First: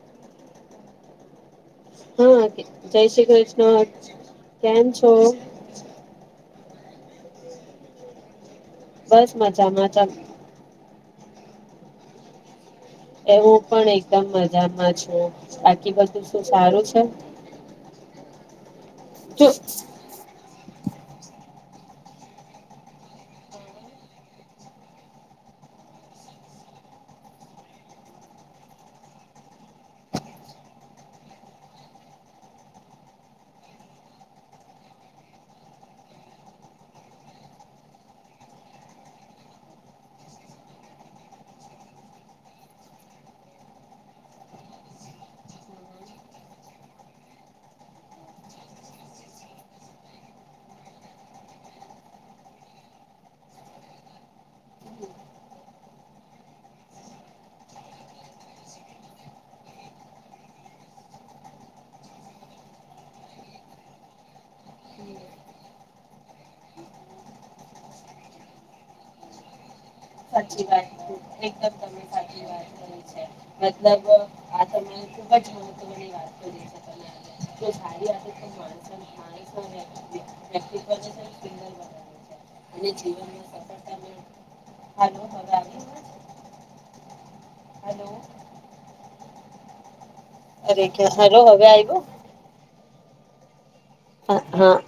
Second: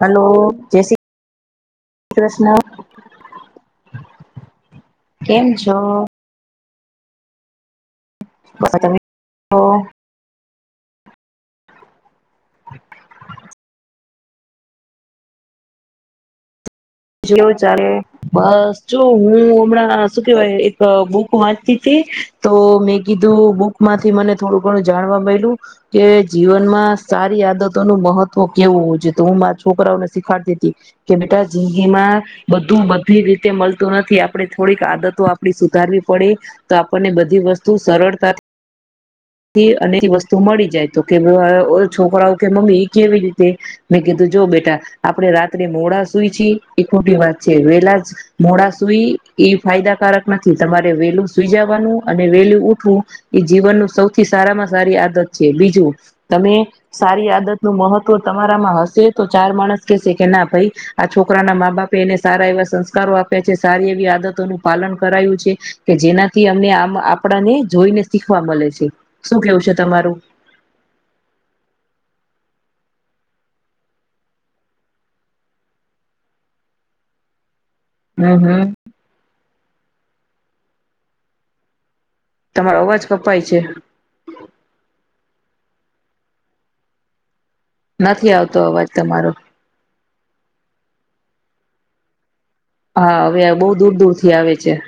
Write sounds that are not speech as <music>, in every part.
Hello! જય શ્રી હા કૃષ્ણ. જય <unintelligible> કેમ છો? કેમ છો બસ તમે બસ કહો, મજામાંજા. <unintelligible> એ હું પણ એકદમ મજામાં છું. બાકી બધું શું સારું છે? જેવું ચાલે. બસ. જો હું હમણાં શું કેવાય અ બુક વાંચતી હતી તો મેં કીધું બુકમાંથી મને થોડું ઘણું જાણવા મળલું કે જીવનમાં સારી આદતો નું મહત્વ કેવું હો છે. તો હું મારા છોકરાઓને શીખાડતી હતી, કે બેટા જગીમાં બધું બધી રીતે મળતું નથી આપણે થોડીક આદતો આપડી સુધારવી પડે, તો આપણને બધી વસ્તુ સરળતાથી અને વસ્તુ મળી જાય તો કે છોકરાઓ કે મમ્મી એ કેવી રીતે? મેં કીધું જો બેટા આપણે રાત્રે મોડા સુઈ છી, એ ખોટી વાત છે. વેલા મોડા સુઈ એ ફાયદાકારક નથી તમારે વેલું સુઈ જવાનું અને વેલું ઉઠવું એ જીવનનું સૌ સારામાં સારી આદત છે. બીજું તમે સારી આદત નું મહત્વ તમારામાં હશે તો ચાર માણસ કેશે કે ના ભાઈ આ છોકરાના મા બાપે એને સારા એવા સંસ્કારો આપ્યા છે સારી એવી આદતોનું પાલન કરાયું છે કે જેનાથી અમને આપણાને જોઈને શીખવા મળે છે. શું કેવું છે તમારું? સાચી વાત, એકદમ સાચી વાત કરી છે. મતલબ આ તમે ખુબ જ મહત્વની વાત કરી છે. હમ હમ તમારો અવાજ કપાય છે <unintelligible> <unintelligible> <unintelligible> <unintelligible> નથી આવતો અવાજ તમારો. અરે કે્યા હેલો હવે આવ્યું. હા, હવે બહ દૂર દૂરથી આવે છે. હા.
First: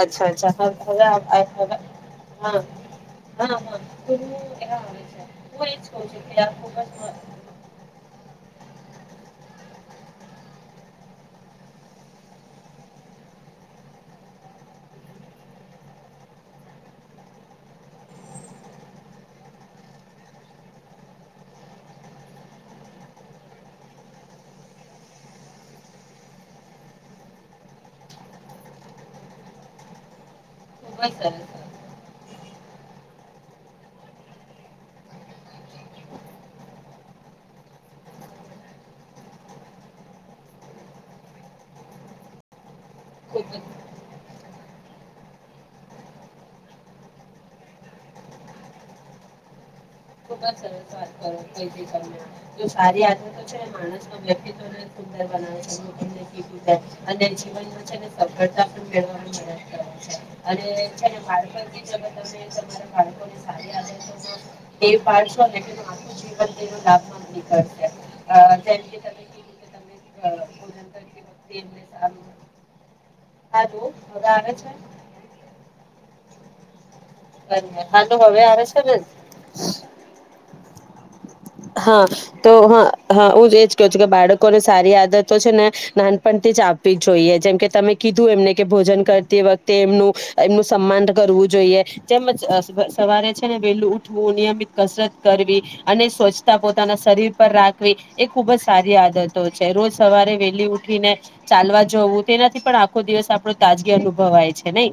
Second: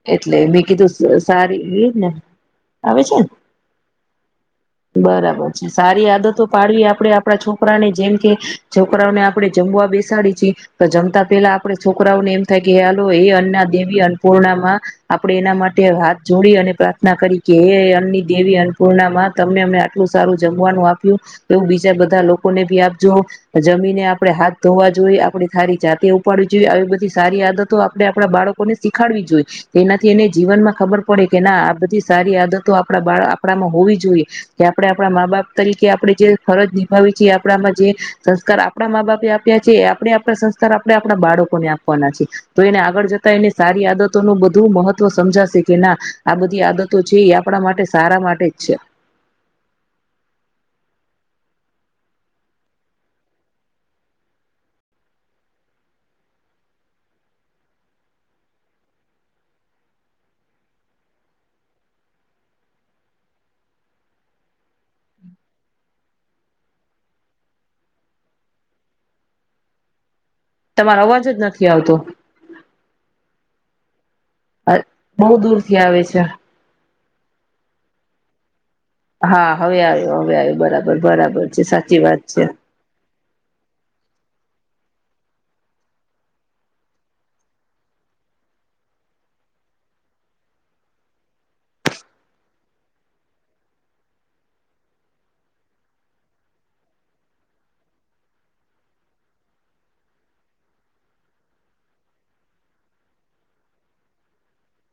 અચ્છા એટલે અચ્છા મેં હવે હવે આ કીધું આ સારી હવે એ ને હા હા આવે છે ને હા તો હું એના આવે બરાબર હું છે એજ કઉ સારી છું કે આદતો આ ખુબ પાડવી આપે જ આપડા છોકરાને જેમ કે છોકરાઓને આપડે જમવા બેસાડી છીએ તો જમતા પેલા આપડે છોકરાઓ ને એમ થાય કે હાલો એ અન્ના દેવી અન્નપૂર્ણા આપે એના માટે હાથ જોડી અને પ્રાર્થના કરી કે એ અન્ની દેવી અન્નપૂર્ણામાં તમને અમને આટલું સારું જમવાનું આપ્યું, એવું બીજા બધા લોકોને ભી આપજો જમીને આપણે હાથ ધોવા જોઈએ, આપે સારી જાતે ઉપાડવી જોઈએ આવી બધી સારી આદતો આપે આપડા બાળકોને શીખાડવી જોઈએ. એનાથી એને જીવનમાં ખુબ ખબર જ પડે કે સરસ ના આ બધી સારી આદતો આપણા બા આપણામાં હોવી જોઈએ કે આપણેે આપણા મા બાપ તરીકે આપણે જે ફરજ નિભાવી છીએ આપણામાં જે સંસ્કાર આપણા મા બાપે આપ્યા છે. આપણે આપણા સંસ્કાર આપણે આપણા બાળકોને આપવાના છે. તો એને આગળ જતા એને ખુબ જ સારી આદત નું બધું મહત્વ સમજાશે કે ના આ બધી આદતો છે એ આપણા માટે સારા માટે જ છે. ખુબ જ સરસ વાત કરી તમે તો સારી આદતો છે. માણસ વ્યક્તિત્ સુંદર બનાવે છે જેમ તમે કીધું તેમ અને જીવનમાં છેને સફળતા પણ મેળ માં મદદ કરે છે, અને છે તમારા બાળકો સ આદતો એ પાડશો ને તમારું જીવન તેનો લાભ નીકળશે જેમ કે તમે કેું કે તમે. <inaudible> હ તમારો પર અવાજ જ નથી આવતો તેનનેાલુ. <inaudible> હા તો. હદગ છે. <unintelligible> થી આવે છે. બ હાલું હવે હરે છે. <unintelligible> હા હવે આવ્યો હવે આવ્યો. બરાબર બરાબર. છે સાચી હા વાત છે તો હ, હા, હું જ એજ કહ છું કે બાળક. લોકોને સારી આદતો છે ને નાનપણથી જ આપવી જોઈએ જેમ કે તમે કીધું એમને કે ભોજન કરતી વખતે એમનું એમનું સન્માન કરવું જોઈએ જેમ જ સવારે છે ને વેલું ઉઠવું નિયમિત કસરત કરવી અને સ્વચ્છ પોતાના શરીર પર રાખવી એ ખુબ જ સારી આદતો છે રોજ સવારે વેલી ઉઠીને ચાલવા જવું તેનાથી પણ આખો દિવસ આપણો તાજગી અનુભવાય છે નઈ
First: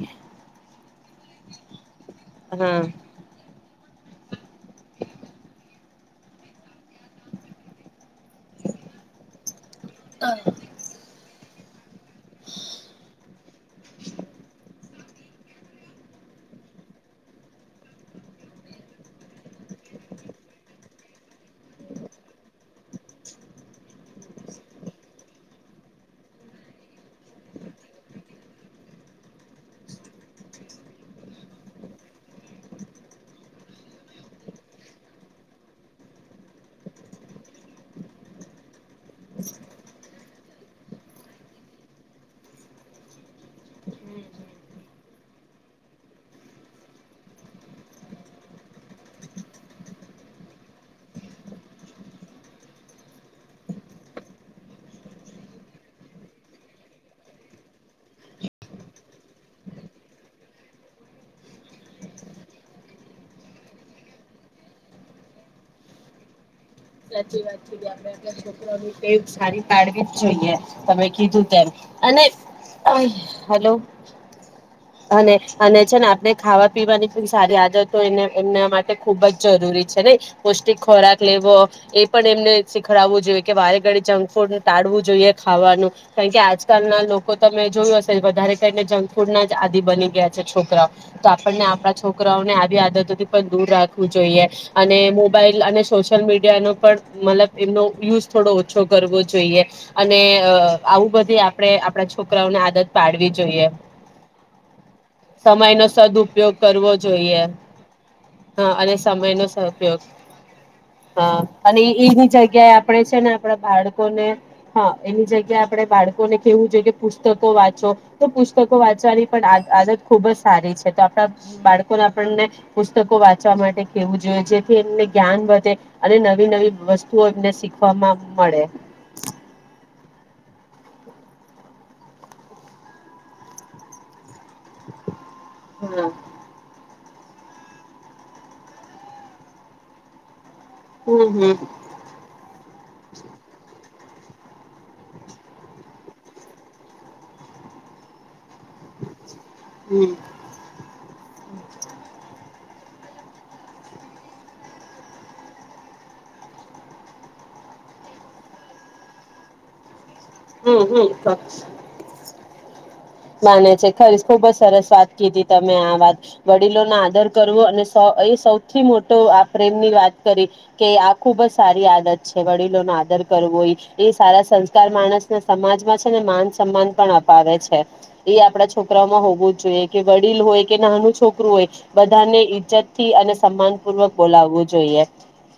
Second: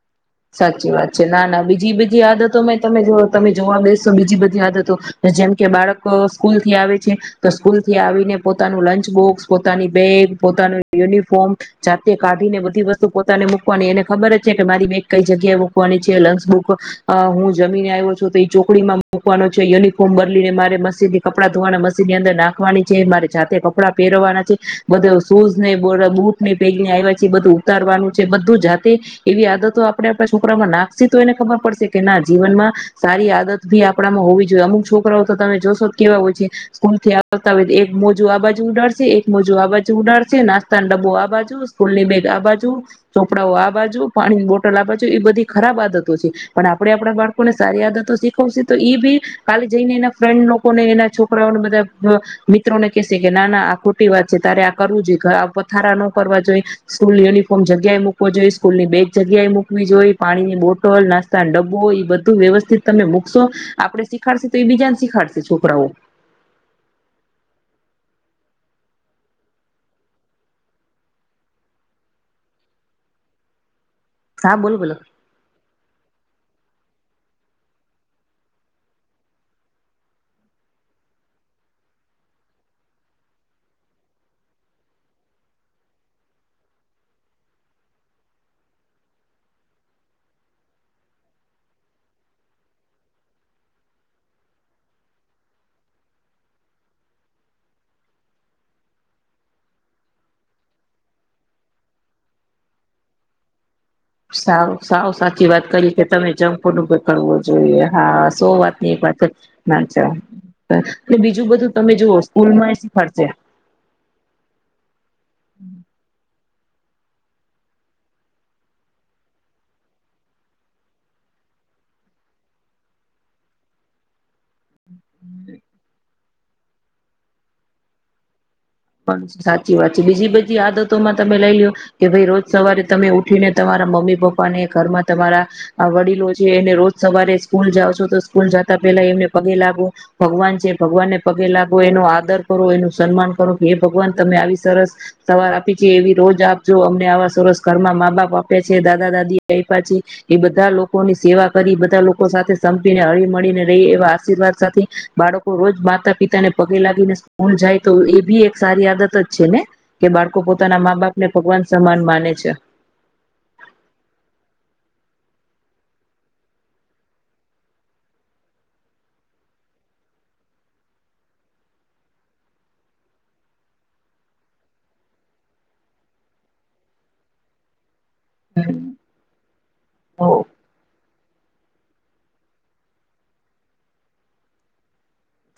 સાચી વાત છે ના ના બીજી બધી હા આદતોમાં તમે જો તમે જોવા બેસો બીજી બધી આદતો જેમ કે બાળક સ્કૂલ થી આવે છે તો સ્કૂલ થી આવી પોતાનું લંચ બોક્સ પોતાની બેગ પોતાનું યુનિફોર્મ જાતે કાઢીને બધી વસ્તુ પોતાને મૂકવાની એને ખબર જ છે કે મારી બે કઈ જગ્યાએ મકવાની છે લંચ બુક હું જમીને આવ્યો છું તો એ ચોકડીમાં મૂકવાનો છે યુનિફોર્મ બદલીને મારે મશીદ કપડા ધોવાના મશન ની અંદર નાખવાની છે મારે જાતે કપડાં પહેરવાના છે બધ શૂઝ ને બુટ ને પેગને આવ્યા છે બધું ઉતારવાનું છે બધું જાતે એવી આદતો છોકરામાં નાખી તો એને ખબર પડશે કે ના જીવનમાં સારી આદત ભી આપડામાં હોવી જોઈએ અમુક છોકરાઓ તો તમે જોશો કેવા હોય છે સ્કૂલ થી આવતા હોય એક મોજું આ બાજુ ઉડાડશે એક મોજું આ બાજુ ઉડાડશે નાસ્તા ડબ્બો આ બાજુ સ્કૂલની બેગ આ બાજુ ચોપડાઓ આ બાજુ પાણીની બોટલ એ બધી ખરાબ આદતો છે પણ આપણે આપણા બાળકોને સારી આદતો શીખવશે તો એ બી કાલે જઈને એના ફ્રેન્ડ લોકોને એના છોકરાઓને બધા મિત્રોને કેહેશે કે ના ના આ ખોટી વાત છે તારે આ કરવું જોઈએ પથારા ન કરવા જોઈએ સ્કૂલ યુનિફોર્મ જગ્યાએ મૂકવો જોઈએ સ્કૂલની બેગ્યા જગ્યા મૂકવી જોઈ પાણીની બોટલ નાસ્તા ડબ્બો એ બધું વ્યવસ્થિત તમે મૂકશો આપડણે શીખાડશે તો એ બીજાને શીખાડશે છોકરાઓ સાચી વાત ગ આપે છોકરા ક સારી પાળવી જ જોઈએ તમે કીધું તેમ અને હલો હા બોલો બોલો <unintelligible> અને અને છે ને આપણે ખાવા પીવાની પણ સારી આદતો એને એમના માટે ખૂબ જ જરૂરી છે નય પૌષ્ટિક ખોરાક લેવો એ પણ એમને શીખડાવું જોઈએ કે વારે ઘડીયે જંક ફૂડ ટાળવું જોઈએ ખાવાનું કારણ કે આજકાલના લોકો તમે જોયુ હશે વધારે ખાય ને જંક ફૂડ ના જ આદિ બની ગયા છે છોકરાઓ તો આપણને આપણા છોકરાઓને આવી આદતોથી પણ દૂર રાખવું જોઈએ અને મોબાઈલ અને સોશિયલ મીડિયા ન પણ મતલબ એમનો યુઝ થોડો ઓછો કરવો જોઈએ અને અ આવું બધી આપણે આપડા છોકરાઓને આદત પાડવી જોઈએ સાવ સાવ સાચી વાત કરી કે તમે જકંફુડ નો ઉપયોગ કરવો જોઈએ હા સો હા વાત ની અને એક વાત સમયનો સદઉપયોગ નાચા હા અને એની જગ્યાએ આપણે છે શીખાડશે ને આપણા બાળકોને હા એની જગ્યાએ આપણેે બાળકો કેવું જોઈએ કે પુસ્તકો વાંચો તો પુસ્તકો વાંચવાની પણ આદત ખુબ જ સારી છે તો આપણા બાળકોને આપણને પુસ્તકો વાંચવા માટે કેવું જોઈએ જેથી એમને જ્ઞાન વધે અને નવી નવી વસ્તુઓ એમને શીખવાવામાં મળે પણ સાચી વાત છે બીજી બધી આદતોમાં તમે લઈ લો્યો કે ભાઈ રોજ સવારે તમે ઉઠીને તમારા મમ્મી પપ્પા પ્પાને ઘરમાં તમારા હમ વડીલો છે એને રોજ સવારે સ્કૂલ જાાવ છો તો સ્કૂલ જતા પેલા એમને પગે લાગો ભગવાન જે ભગવાન ને હમ પગે લાગો એનો આદર કરો એનું સન્માન હે ભગવાન તમે આવી સરસ સવાર આપી છે એવી રોજ આપજો અમને આવા સરસ ઘરમાં મા બાપ આપ છે દાદા દાદી આપ્યા છે હમ એ બધા લોકો ની સેવા કરી બધા લોકો સાથે સંપીને હળી મળીને રહી એવા આશીર્વાદ સાથે બાળકો રોજ માતા પિતા ને પગે લાગીને સ્કૂલ જાય તો એ ભી એક સારી આદત જ છે ને કે બાળકો હમ પોતાના હમ મા બાપને હમ ભગવાન સમાન માને છે માને છે ખરી ખુબજ સરસ વાત કીધી તમે આ વાત વડીલો નો આદર કરવો અને સો એ સૌથી મોટો આ પ્રેમ ની વાત કરી કે આ ખુબ જ સારી આદત છે વડીલોનો આદર કરવો એ એ સારા સંસ્કાર માણસને સમાજમાં છે ને માન સન્માન પણ અપાવે છે એ આપડા છોકરાઓમાં હોવું જ જોઇ કે ઓ વડીલ હોય કે નાનું છોકરું હોય બધાને ઈજ્જત થી અને સન્માન પૂર્વક બોલાવવું જોઈએ.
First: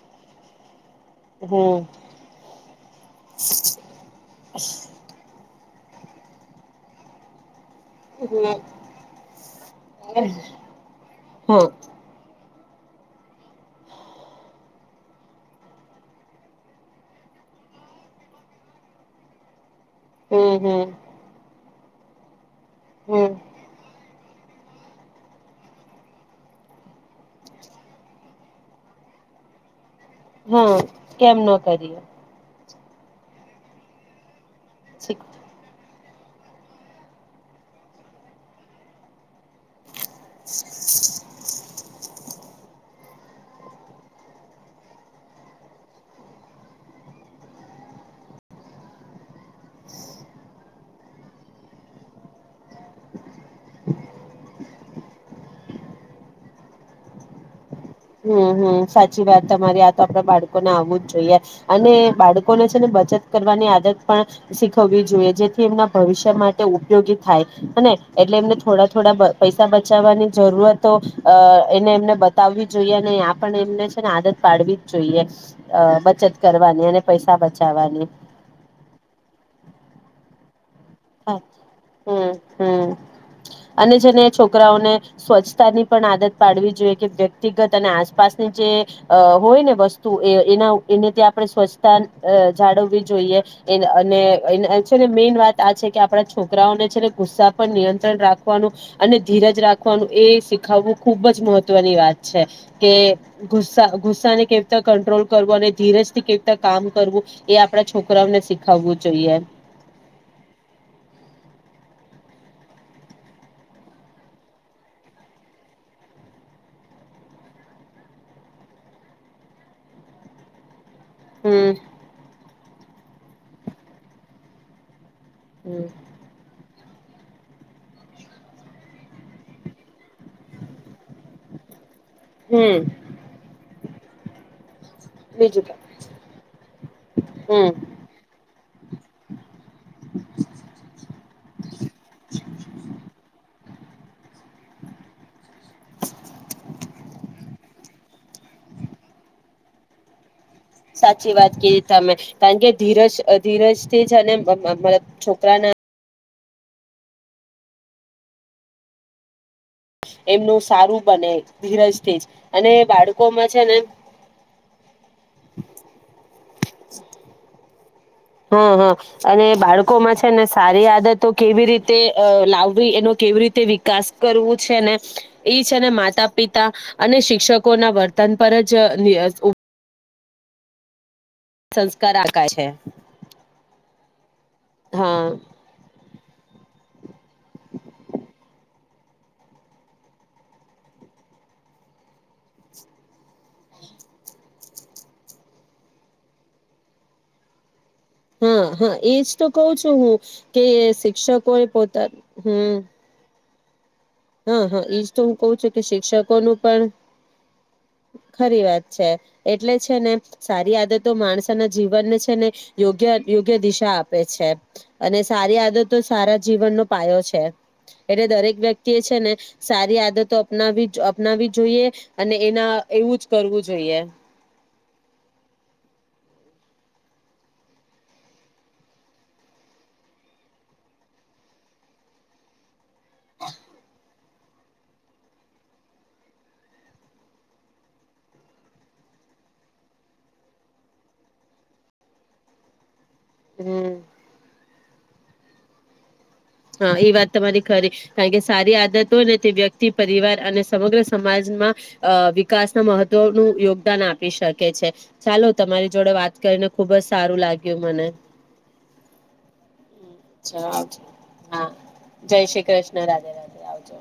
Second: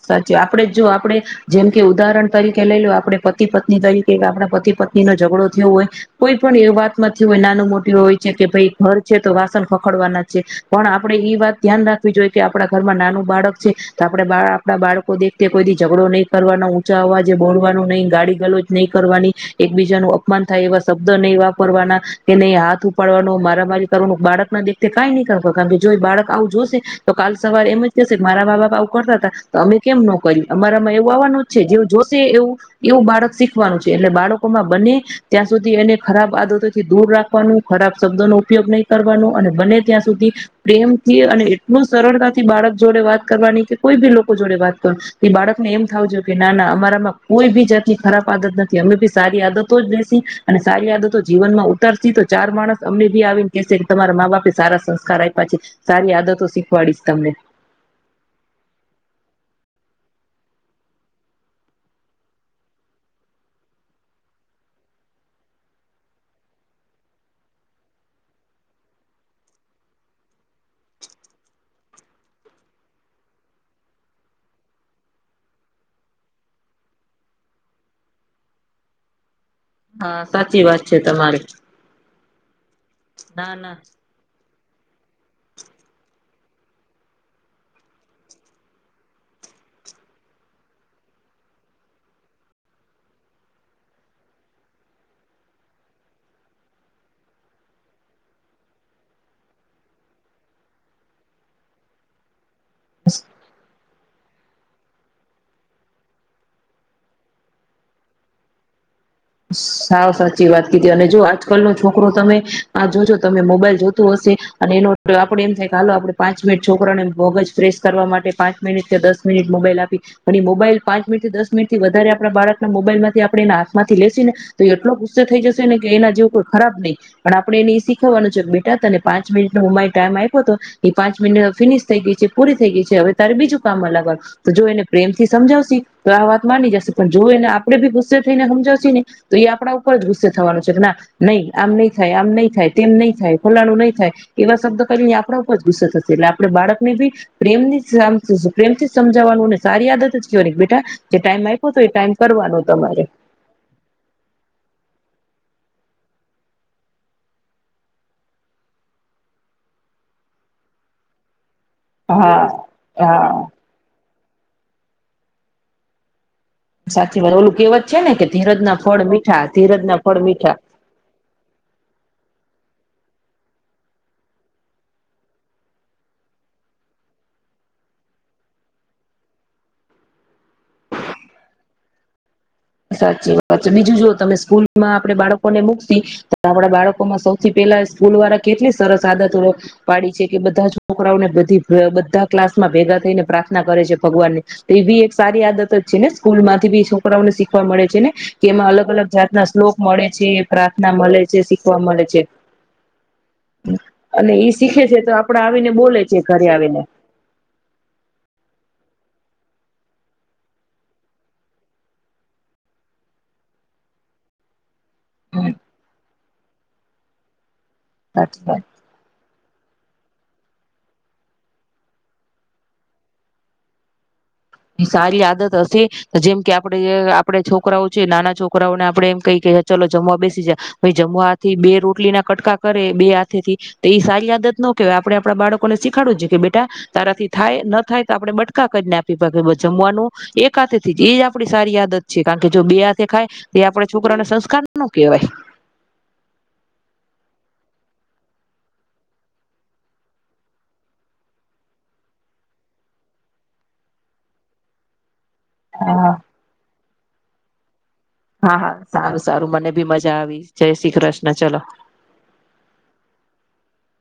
સાચું આપડે જો આપડણે જેમ કે હમ ઉદાહરણ તરીકે લઈ લો આપડે પતિ પત્ની તરીકે આપણા પતિ પત્ની નો ઝઘડો હોય કોઈ પણ એ વાત માથી હોય નાનું મોટું હોય છે કે હ ભાઈ ઘર છે તો વાસણ ખખડવાના છે પણ આપડે ઈ વાત હમ ધ્યાન રાખવી જોઈએ કે આપડા ઘરમાં નાનું બાળક છે તો આપડે બા- આપના બાળકો દેખતે કોઈ દી ઝઘડો નહીં કરવાનો ઊંચા અવાજે બોલવાનું નહીં ગાડી ગલોજ નહીં કરવાની. એકબીજાનું હમ અપમાન થાય એવા હમ શબ્દ નહીં વા કરવાના કે ન આ હમ ઉપાડવાનું મારા મારી કરતું બાળક એમના દેખતા કાંઈ નહીં કરવાનું કારણ કે જો એ બાળક આવું જોશે તો કાલ સવારે એમ જ થશે મારા બા બાપ આવું કરતા હતા. તમે કેમ ન કર્યું હા અમારામાં એવું કેમ આવવાનું જ ન છે. જેવ કરીએ જોશે એવું એવું બાળક શીખવાનું છે એટલે બાળક બને ત્યાં સુધી એને ખરાબ આદતોથી દૂર રાખવાનું ખરાબ શબ્દોનો ઉપયોગ નહીં કરવાનો અને બને ત્યાં પ્રેમથી અને એટલું સરળતાથી બાળક જોડે વાત કરવાની કે કોઈ બી લોકો જોડે વાત કર એ બાળકને એમ થાવજો કે ના ના અમારામાં કોઈ બી જાતની ખરાબ આદત નથી અમે બી સારી આદતો લેસી અને સારી આદતો જીવનમાં ઉતારશી તો ચાર માણસ અમને બી આવીને કેશે કે તમારા મા બાપે સારા સંસ્કાર આપ્યા છે સારી આદતો શીખવાડીશ તમને. હમ હમ સાચી વાત તમારી આ તો આપણા બાળકોને આવવું જ જોઈએ અને બાળકોને છે ને બચત કરવાની આદત પણ શીખવવી જોઈએ જેથી એમના ભવિષ્ય માટે ઉપયોગી થાય હને એટલે એમને થોડા થોડા પૈસા બચાવવાની જરૂરતો એને એમને બતાવવી. જોઈએ અને આપ એમને છે ને આદત પાડવી જ જોઈએ અ બચત કરવાની અને પૈસા બચાવવાની. હા સાચી વાત. છે હા તમારી હમ. હમ ના ના અને જેને છોકરી છોકરાઓને સ્વચ્છતા ની પણ આદત પાડવી જોઈએ કે વ્યક્તિગત અને આસપાસની જે હોયને વસ્તુ એના એને આપણે સ્વચ્છતા જાળવવી જોઈએ અને છેને મેન વાત આ છે કે આપડા છોકરાઓને છેને ગુસ્સા પર નિયંત્રણ રાખવાનું અને ધીરજ રાખવાનું એ શીખાવવું ખુબ જ મહત્વની વાત છે. કે ગુસ્સા ગુસ્સાને કેવી રીતે કંટ્રોલ કરવો અને ધીરજથી કેવી રીતે કામ કરવું એ આપડા છોકરાઓને શીખાવવું સાવ સાચી વાત કીધી અને જો આજકાલનો છોકરો તમે આ જોજો તમે મોબાઈલ જોતું હશે અને એનો આપડે એમ થાય કે હાલો આપડે પાંચ મિનિટ છોકરાને મગજ ફ્રેશ કરવા માટે પાંચ મિનિટ કે દસ મિનિટ મોબાઈલ આપી અને મોબાઈલ પાંચ મિનીટથી દસ હમ મિનીટથી વધારે આપણા બાળકને મોબાઈલ મોબાઈલમાંથી આપણે હાથમાં લેશે ને તો એટલો થઈ જશે ને હમ કે એના જેવુ કોઈ ખરાબ નહીં પણ આપડે એને એ શીખવાનું છે બેટા તને પાંચ મિનિટનો મમ્મા ટાઈમ આપ્યો હતો એ પાંચ મિનિટ ફિનિશ થઈ ગઈ છે પૂરી થઈ ગઈ હમ છે હવે તારે બીજું કામ અલગ તો જો એને પ્રેમથી બીજું સમજાવશે તો આ વાત માની જશે પણ જો એને હમ આપણે ભી ગુસ્સે થઈને હમજાવ તો એ આપણા ઉપર જ ગુસ્સે થવાનું છે કે ના નહી આમ નહી થાય આમ નહી થાય તેમ નહી થાય. ઓલાનું નહી થાય એવા શબ્દ કને આપણા ઉપર ગુસ્સે થશે એટલે આપણે બાળકને બી પ્રેમ પ્રેમથી જ <unintelligible> સમજાવવાનુંને સારી આદત જ કહેવાની બેટા જે સાચી ટાઈમ વાત આપ્યો તો કીધી એ તમે ટાઈમ કારણ કરવાનો કે તમારે ધીરજ ધીરજ તે જ અને મારા છોકરાના એમનું સારું બને. ધીરજથી જ હા અને હા બાળકો માં છે, ને <inaudible> સાચીવા ઓલું કેવત હ, હ, અને ના બાળકોમાં ફળ છે, ને મીઠા સારી આદતો કેવી રીતે અ લાવવી એનો કેવી રીતે વિકાસ કરવું છે, ને એ છે, ને માતા પિતા અને શિક્ષકોના વર્તન પર જ ની ઉ સંસ્કાર આ સાચી વાત બીજું જો તમે સ્કૂલમાં આપે હા બાળકોને મુક્તી આપણા બાળકો માં સૌથી પેલા સ્કૂલ વાળા કેટલી સરસ આદતો પાડી છે કે બધા છોકરાઓને બધી બધા ક્લાસ માં ભેગા થઈને પ્રા થના કરે છે. ભગવાનને તે એ બી એક સારી આદત જ છે, ને સ્કૂલમાંથી બી છોકરાઓને શીખ પણ મળે. છે ને કે હા એમાં અલગ હા અલગ એજ જાતના તો કહ શ્લોક છું મળે હું છે. કે પ્રાર્થના મલે છે. શિક્ષકો એ શીખવા મળે પોતા છે. <inaudible> હ, હ, શીખે છે ઈજ તો હું આપડે કવ આવીને છું કે, બોલે છે ઘરે શિક્ષકોનું આવીને પણ ખરી વાત છે. એટલે છે, ને સારી આદતો માણસના જીવનને છે, ને યોગ્ય યોગ્ય દિશા આપે છે. અને હમ સારી આદતો સારા જીવનનો પાયો છે. એટલે સાચી વાત દરેક વ્યક્ત ને સારી આદતો અપનાવી અપનાવી જોઈએ. અને એના એવું જ કરવું જોઈએ. ઈ સારી આદત હશે. જેમ કે, આપડે આપડે છોકરાઓ છે. નાના છોકરાઓને આપડે એમ કહી કે ચાલ જમવા બેસી જા. પહી જમવાથી બે રોટલી ના કટકા કર બે હાથેથી તો ઈ સારી આદત ન કેવાય. આપણેે આપડા બાળકો ને શીખાડું જ કે બેટા તારાથી થાય. ન થાય, તો આપડણે બટકા કરને આપ ટ <unintelligible> જમવાનું. એકા થે થી એજ આપણી સારી આદત છે. કારણ કે, જો બે હાથ ખાય. તે આપણે હમ છોકરાને સંસ્કાર ન કેવાય. હ, એ વાત તમારી ખરી. કારણ કે, સારી આદતો હોયને તે વ્યક્તિ પરિવાર અને સમગ્ર સમાજમાં અ વિકાસના મહત્વનું યોગદાન આપી શકે છે. ચાલો તમારી જોડે હા. વાત કરીને, ખુબ જ સારું લા કે મને હા હા સારું સારું મને બી મજા આવી અચ્છા જય શ્રી આવજો કૃષ્ન. હા જય શ્રી કૃષ્ન રાધે રાધે આવજો.